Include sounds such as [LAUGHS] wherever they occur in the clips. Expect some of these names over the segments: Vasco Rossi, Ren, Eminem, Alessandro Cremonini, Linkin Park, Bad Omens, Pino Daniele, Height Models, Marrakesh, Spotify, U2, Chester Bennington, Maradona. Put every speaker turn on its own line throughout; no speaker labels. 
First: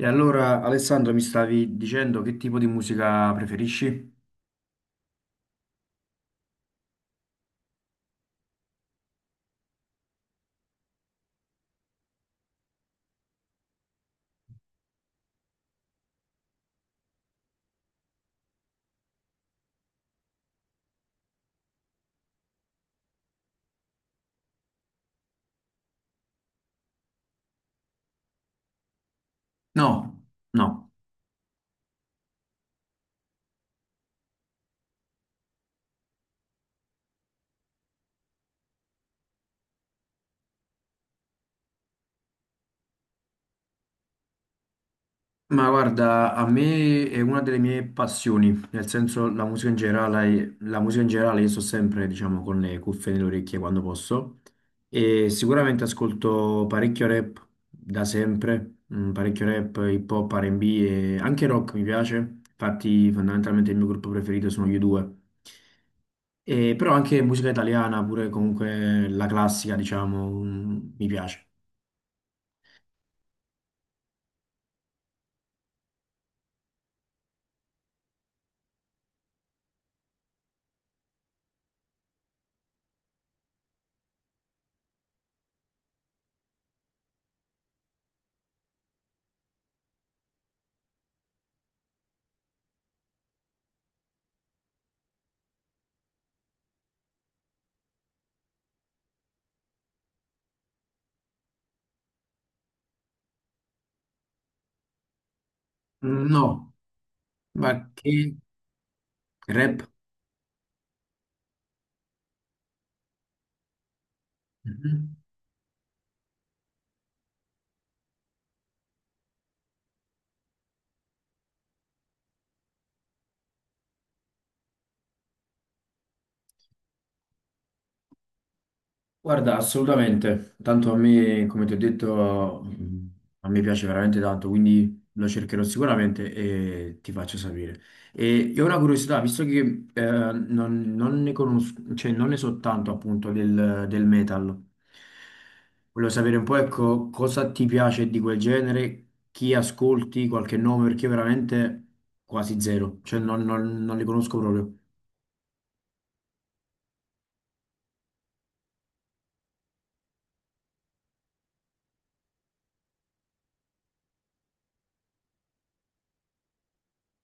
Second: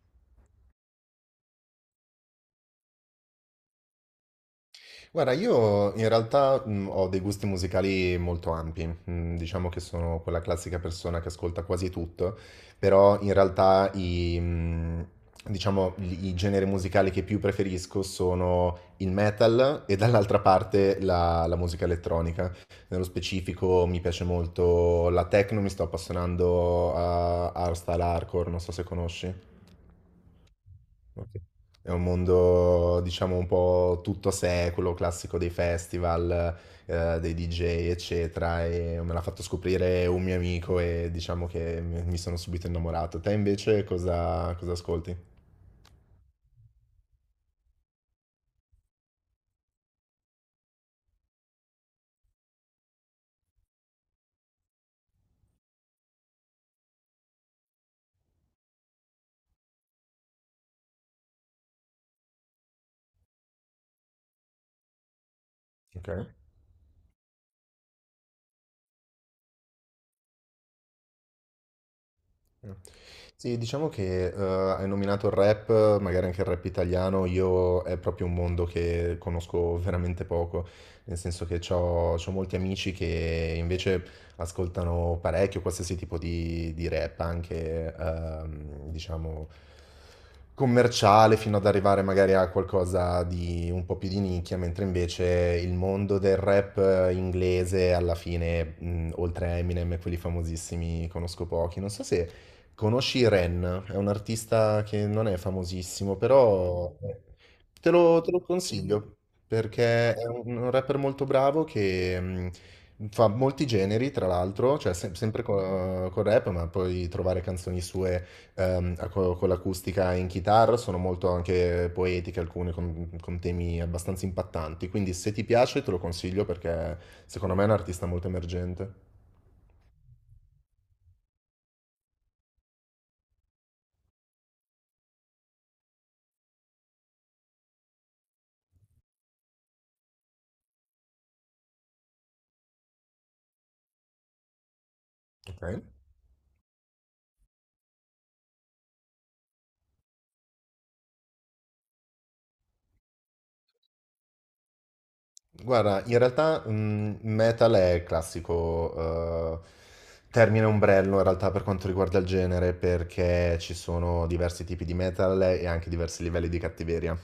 E allora, Alessandro, mi stavi dicendo che tipo di musica preferisci?
Guarda, io in realtà ho dei gusti musicali molto ampi. Diciamo che sono quella classica persona che ascolta quasi tutto, però in realtà diciamo, i generi musicali che più preferisco sono il metal e dall'altra parte la musica elettronica. Nello specifico mi piace molto la techno, mi sto appassionando a hardstyle hardcore, non so se conosci.
No, no.
Ok. È un mondo, diciamo, un po' tutto secolo, classico dei festival, dei DJ, eccetera, e me l'ha fatto scoprire un mio amico e diciamo che mi sono subito innamorato. Te invece cosa, cosa ascolti?
Ma guarda, a me è una delle mie passioni, nel senso la musica in generale, la musica in generale io sto sempre, diciamo, con le cuffie nelle orecchie quando posso e sicuramente ascolto parecchio rap da sempre, parecchio rap, hip hop, R&B e anche rock mi piace, infatti fondamentalmente il mio gruppo preferito sono gli due
Ok.
e, però anche musica italiana, pure comunque la classica, diciamo, mi piace.
Mm. Sì, diciamo che hai nominato il rap, magari anche il rap italiano, io è proprio un mondo che conosco veramente poco, nel senso che ho molti amici che invece ascoltano parecchio qualsiasi tipo di rap, anche diciamo commerciale, fino ad arrivare magari a qualcosa di un po' più di nicchia, mentre invece il mondo del rap inglese alla fine, oltre a Eminem e quelli famosissimi, conosco pochi. Non so se... Conosci Ren, è un artista che non è famosissimo,
Mm, no,
però
ma
te
che
lo consiglio
rap?
perché è un rapper molto bravo che fa molti generi, tra l'altro, cioè
Mhm.
sempre col rap, ma puoi trovare canzoni sue con l'acustica in chitarra, sono molto anche poetiche, alcune con temi abbastanza impattanti, quindi se ti piace te lo consiglio perché secondo me è un artista molto emergente.
Guarda, assolutamente, tanto a me, come ti ho detto, a me piace veramente tanto, quindi lo cercherò sicuramente e ti faccio sapere. E ho una curiosità, visto che non ne conosco, cioè non ne so tanto appunto del metal,
Ok?
volevo sapere un po' ecco cosa ti piace di quel genere, chi ascolti, qualche nome, perché io veramente quasi zero, cioè non li conosco proprio,
Guarda, in realtà metal è il classico termine ombrello in realtà per quanto riguarda il genere, perché ci sono diversi tipi di metal e anche diversi livelli di cattiveria.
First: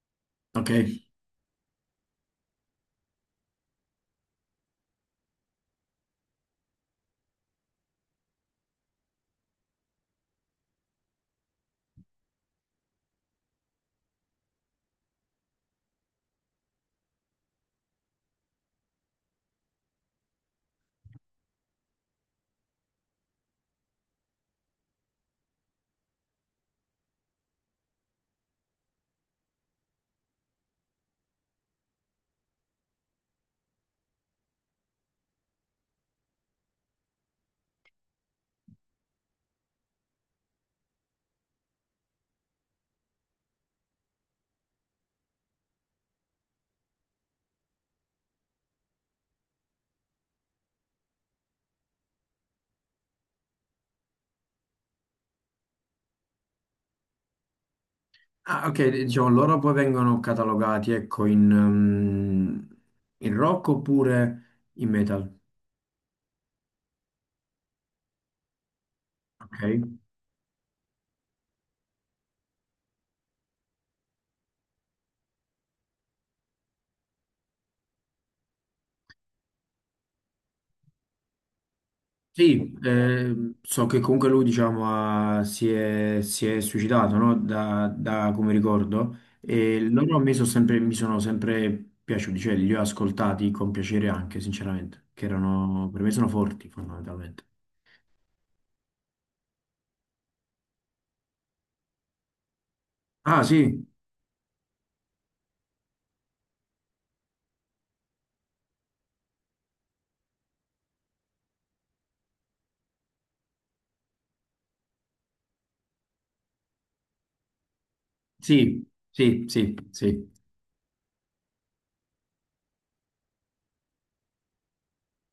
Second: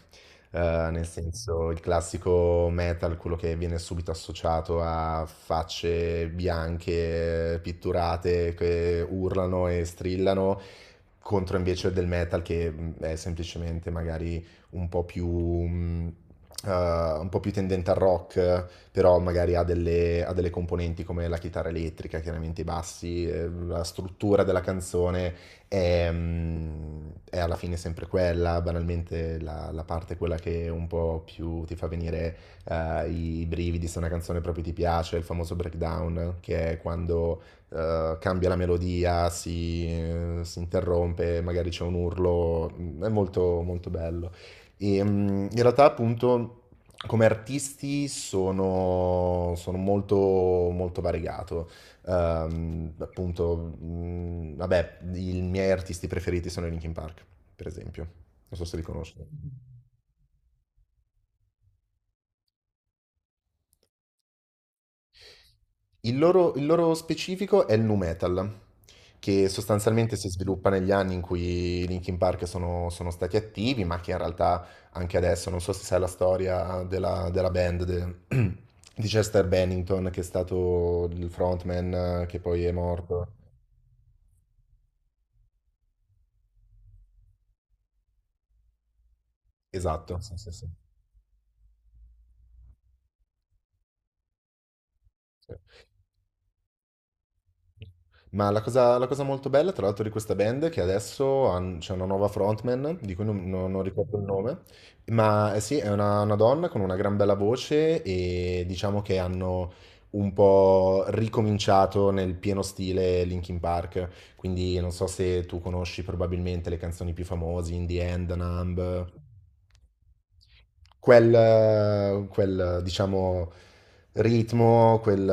Eh,
ok?
Nel senso, il classico metal, quello che viene subito associato a facce bianche, pitturate, che urlano e strillano, contro invece del metal che è semplicemente magari un po' più, mh, un po' più tendente al rock, però magari ha delle componenti come la chitarra elettrica, chiaramente i bassi, la struttura della canzone è alla fine sempre quella, banalmente la parte è quella che un po' più ti fa venire i brividi se una canzone proprio ti piace, il famoso breakdown, che è quando cambia la melodia, si, si interrompe, magari c'è un urlo. Mm, è molto, molto bello. E, in realtà, appunto, come artisti sono molto, molto variegato. Vabbè, i miei artisti preferiti sono i Linkin Park, per esempio. Non so
Ah,
se li
ok,
conosco.
diciamo, loro poi vengono catalogati, ecco, in rock oppure in metal,
Il loro specifico è il nu metal, che
ok?
sostanzialmente si sviluppa negli anni in cui i Linkin Park sono stati attivi, ma che in realtà anche adesso, non so se sai la storia della band [CLEARS THROAT] di Chester Bennington, che è stato il frontman che poi è
Sì,
morto.
so che comunque lui, diciamo, si è suicidato, no? Da come ricordo, e loro a
Esatto,
me
sì,
sono
sì, sì.
sempre, mi sono sempre piaciuti, cioè li ho ascoltati con piacere anche, sinceramente, che
Sì.
erano, per me sono forti, fondamentalmente.
Ma la cosa molto bella, tra l'altro, di questa band è che adesso c'è una nuova frontman, di cui
Ah,
non
sì,
ricordo il nome, ma eh sì, è una donna con una gran bella voce e diciamo che hanno un po' ricominciato nel pieno stile Linkin Park, quindi non so se tu conosci probabilmente le canzoni più famose, In the End,
sì,
Numb,
sì, sì, sì.
diciamo, ritmo, quel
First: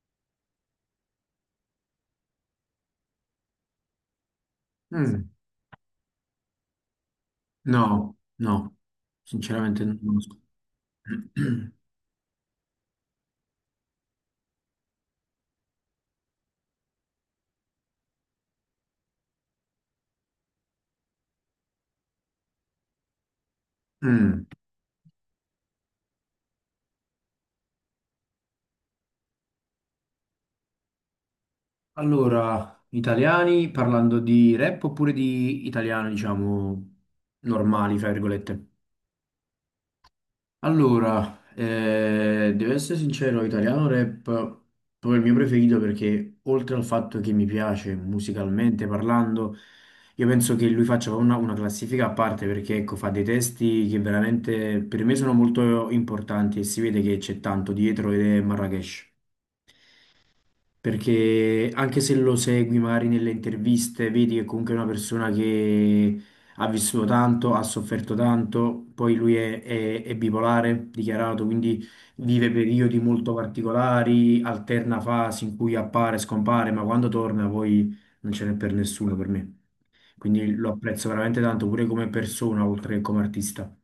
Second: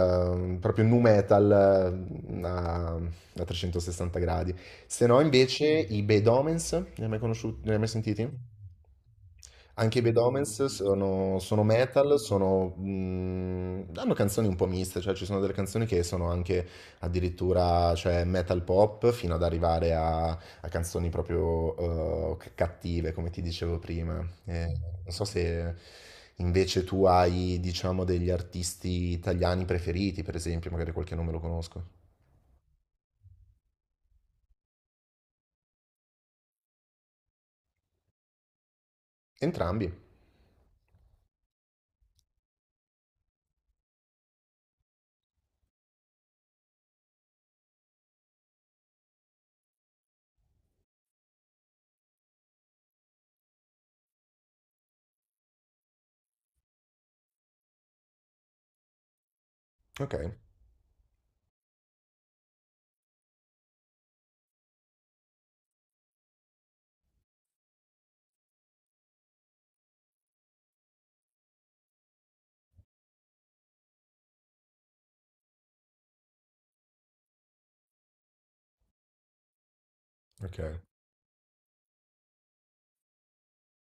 proprio nu metal a 360 gradi. Se no,
Mm,
invece, i Bad Omens, ne hai mai conosciuti, ne hai mai
no,
sentiti?
no, sinceramente non lo
Anche i Bad
conosco.
Omens sono,
[CLEARS THROAT]
sono metal. Sono, hanno canzoni un po' miste, cioè ci sono delle canzoni che sono anche addirittura cioè, metal pop fino ad arrivare a canzoni proprio cattive, come ti dicevo prima.
Mm.
Eh, Non so se invece tu hai, diciamo, degli artisti italiani preferiti, per esempio, magari qualche nome lo conosco.
Allora, italiani parlando di rap oppure di italiano, diciamo, normali, fra virgolette.
Entrambi.
Allora, devo essere sincero, italiano rap è proprio il mio preferito perché oltre al fatto che mi piace musicalmente parlando, io penso che lui faccia una classifica a parte perché ecco, fa dei testi che veramente per me sono molto importanti e si vede che c'è tanto dietro ed è Marrakesh.
Ok,
Perché anche se lo segui magari nelle interviste, vedi che comunque è una persona che ha vissuto tanto, ha sofferto tanto, poi lui è bipolare, dichiarato, quindi vive periodi molto particolari, alterna fasi in cui appare, scompare, ma quando torna poi non ce n'è per nessuno per me. Quindi
ok,
lo apprezzo veramente tanto pure come persona, oltre che come artista.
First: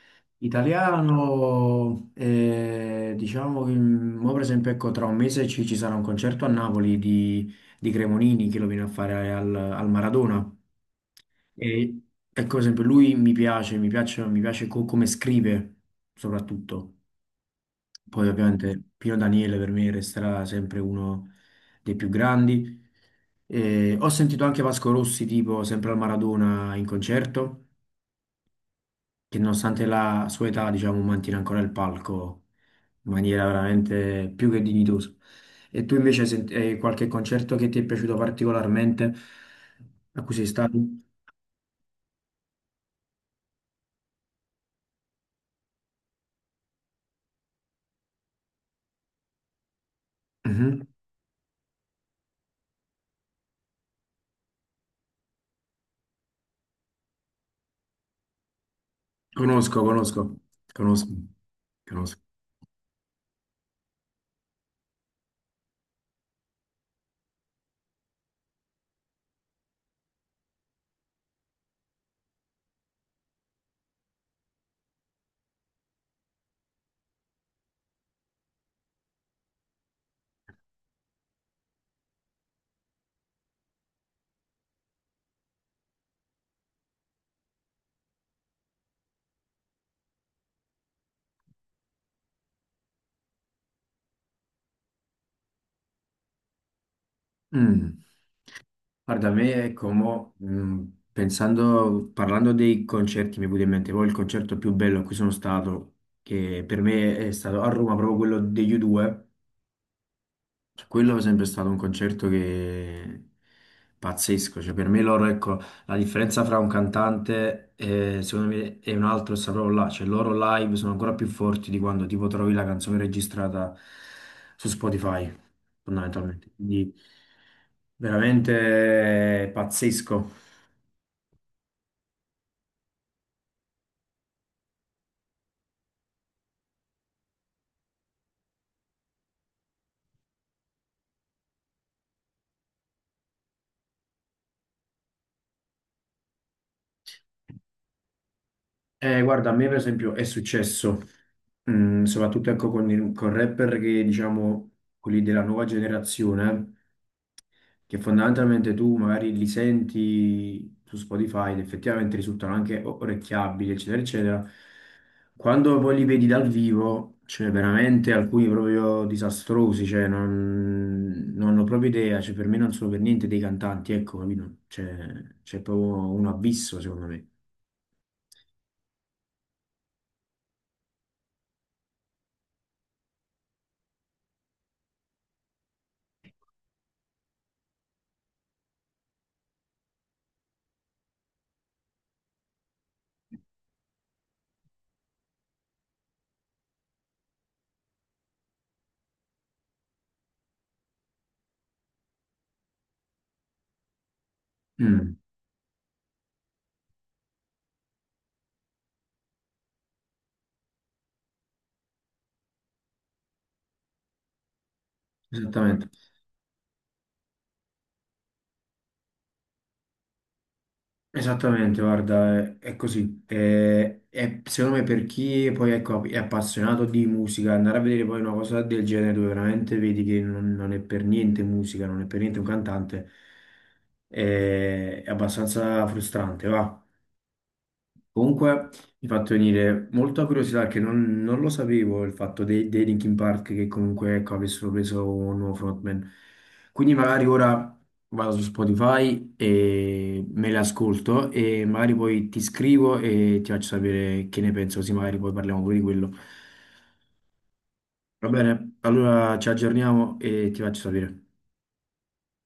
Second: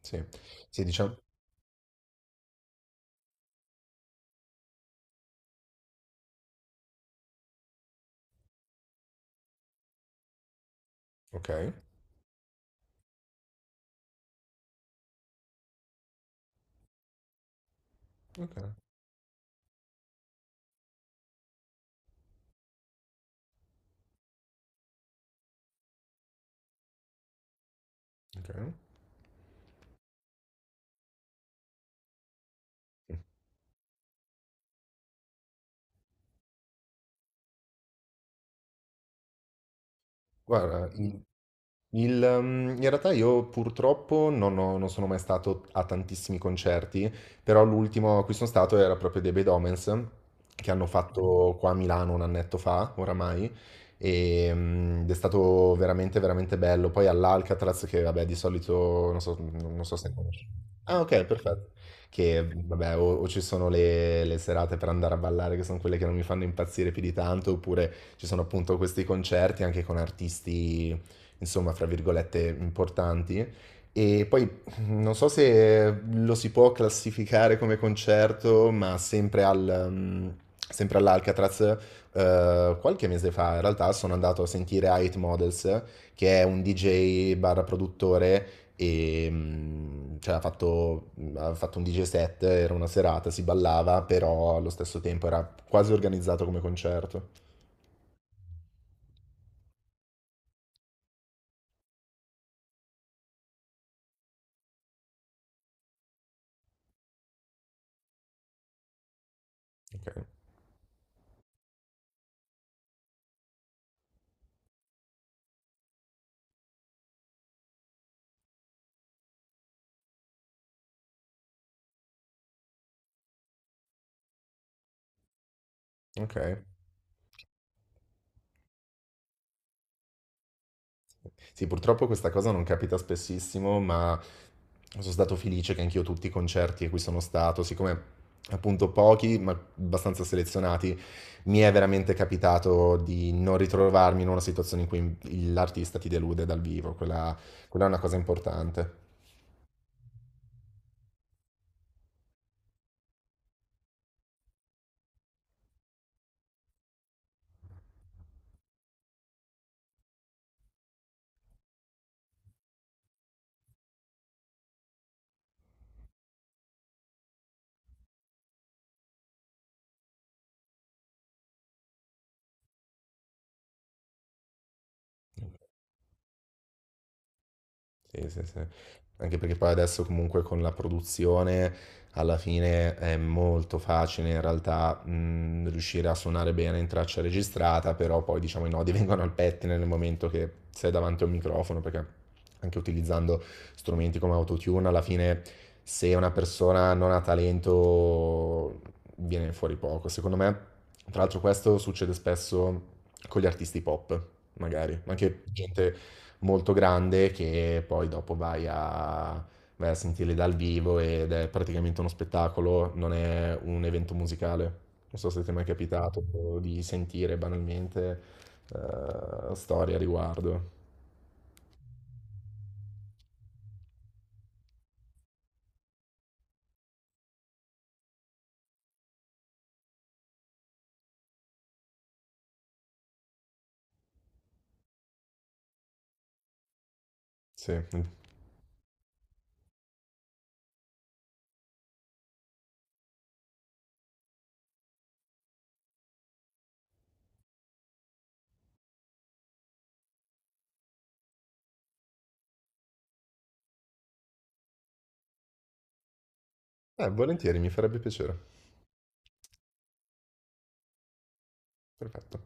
sì. Sì, diciamo.
Italiano, diciamo che mo per esempio ecco, tra un mese ci sarà un concerto a Napoli di Cremonini che lo viene a fare al Maradona.
Ok,
E ecco, per esempio, lui mi piace come scrive soprattutto. Poi
ok,
ovviamente Pino Daniele per me resterà sempre uno dei più grandi. Ho sentito anche Vasco Rossi tipo sempre al Maradona in concerto
ok.
che nonostante la sua età, diciamo, mantiene ancora il palco in maniera veramente più che dignitosa. E tu invece hai qualche concerto che ti è piaciuto particolarmente, a cui sei stato?
Guarda, i- in realtà io purtroppo non sono mai stato a tantissimi concerti, però l'ultimo a cui sono stato era proprio dei Bad Omens, che
Mhm.
hanno fatto qua a Milano un annetto fa, oramai, e, ed è stato veramente, veramente bello. Poi all'Alcatraz, che vabbè di solito, non so,
Conosco,
non so se
conosco,
conosci. Ah
conosco,
ok, perfetto.
conosco.
Che vabbè, o ci sono le serate per andare a ballare, che sono quelle che non mi fanno impazzire più di tanto, oppure ci sono appunto questi concerti anche con artisti insomma, fra virgolette, importanti. E poi non so se lo si può classificare come concerto, ma sempre all'Alcatraz, qualche mese fa in realtà sono andato a sentire Height Models, che è un DJ barra produttore e cioè, ha fatto un DJ set, era una serata, si ballava, però allo stesso tempo era quasi organizzato come concerto.
Mm. Guarda, a me, ecco, mo, pensando, parlando dei concerti, mi è venuto in mente poi il concerto più bello a cui sono stato, che per me è stato a Roma, proprio quello degli U2.
Ok,
Cioè, quello è sempre stato un concerto che pazzesco, cioè per me loro, ecco, la differenza fra un cantante e, secondo me e un altro sta proprio là, cioè loro live sono ancora più forti di quando tipo trovi la canzone registrata su Spotify, fondamentalmente,
ok.
quindi veramente pazzesco.
Sì, purtroppo questa cosa non capita spessissimo, ma sono stato felice che anch'io tutti i concerti a cui sono stato, siccome appunto pochi, ma abbastanza selezionati, mi è veramente capitato di non ritrovarmi in una situazione in cui l'artista ti delude dal vivo, quella è una cosa importante.
Guarda, a me per esempio è successo, soprattutto ecco con rapper che diciamo quelli della nuova generazione. Che fondamentalmente tu magari li senti su Spotify ed effettivamente risultano anche orecchiabili, eccetera, eccetera. Quando poi li vedi dal vivo, cioè veramente alcuni proprio disastrosi, cioè non ho proprio idea, cioè per me non sono per niente dei cantanti, ecco, capito? Cioè, c'è proprio un abisso, secondo me.
Sì, sì, sì. Anche perché poi adesso comunque con la produzione alla fine è molto facile in realtà riuscire a suonare bene in traccia registrata, però poi diciamo i nodi [LAUGHS] vengono al pettine nel momento che sei davanti a un microfono, perché anche utilizzando strumenti come Autotune, alla fine se una persona non ha talento viene fuori poco. Secondo me, tra l'altro questo succede spesso con gli artisti pop, magari, ma
Mm,
anche gente molto grande che poi dopo vai a sentire dal vivo ed è praticamente uno spettacolo, non è un evento musicale. Non so se ti è mai
esattamente.
capitato di sentire banalmente storie a riguardo.
Esattamente, guarda, è così. È secondo me per chi poi ecco, è appassionato di musica, andare a vedere poi una cosa del genere dove veramente vedi che non è per niente musica, non è per niente un cantante, è abbastanza frustrante, va.
Sì,
Comunque mi ha fatto venire molta curiosità che non, non lo sapevo il fatto dei Linkin Park che comunque ecco, avessero preso un nuovo frontman. Quindi magari ora vado su Spotify e me le ascolto e magari poi ti scrivo e ti faccio sapere che ne penso, così magari poi parliamo pure di quello.
volentieri, mi farebbe
Va
piacere.
bene, allora ci aggiorniamo e ti faccio sapere.
Perfetto.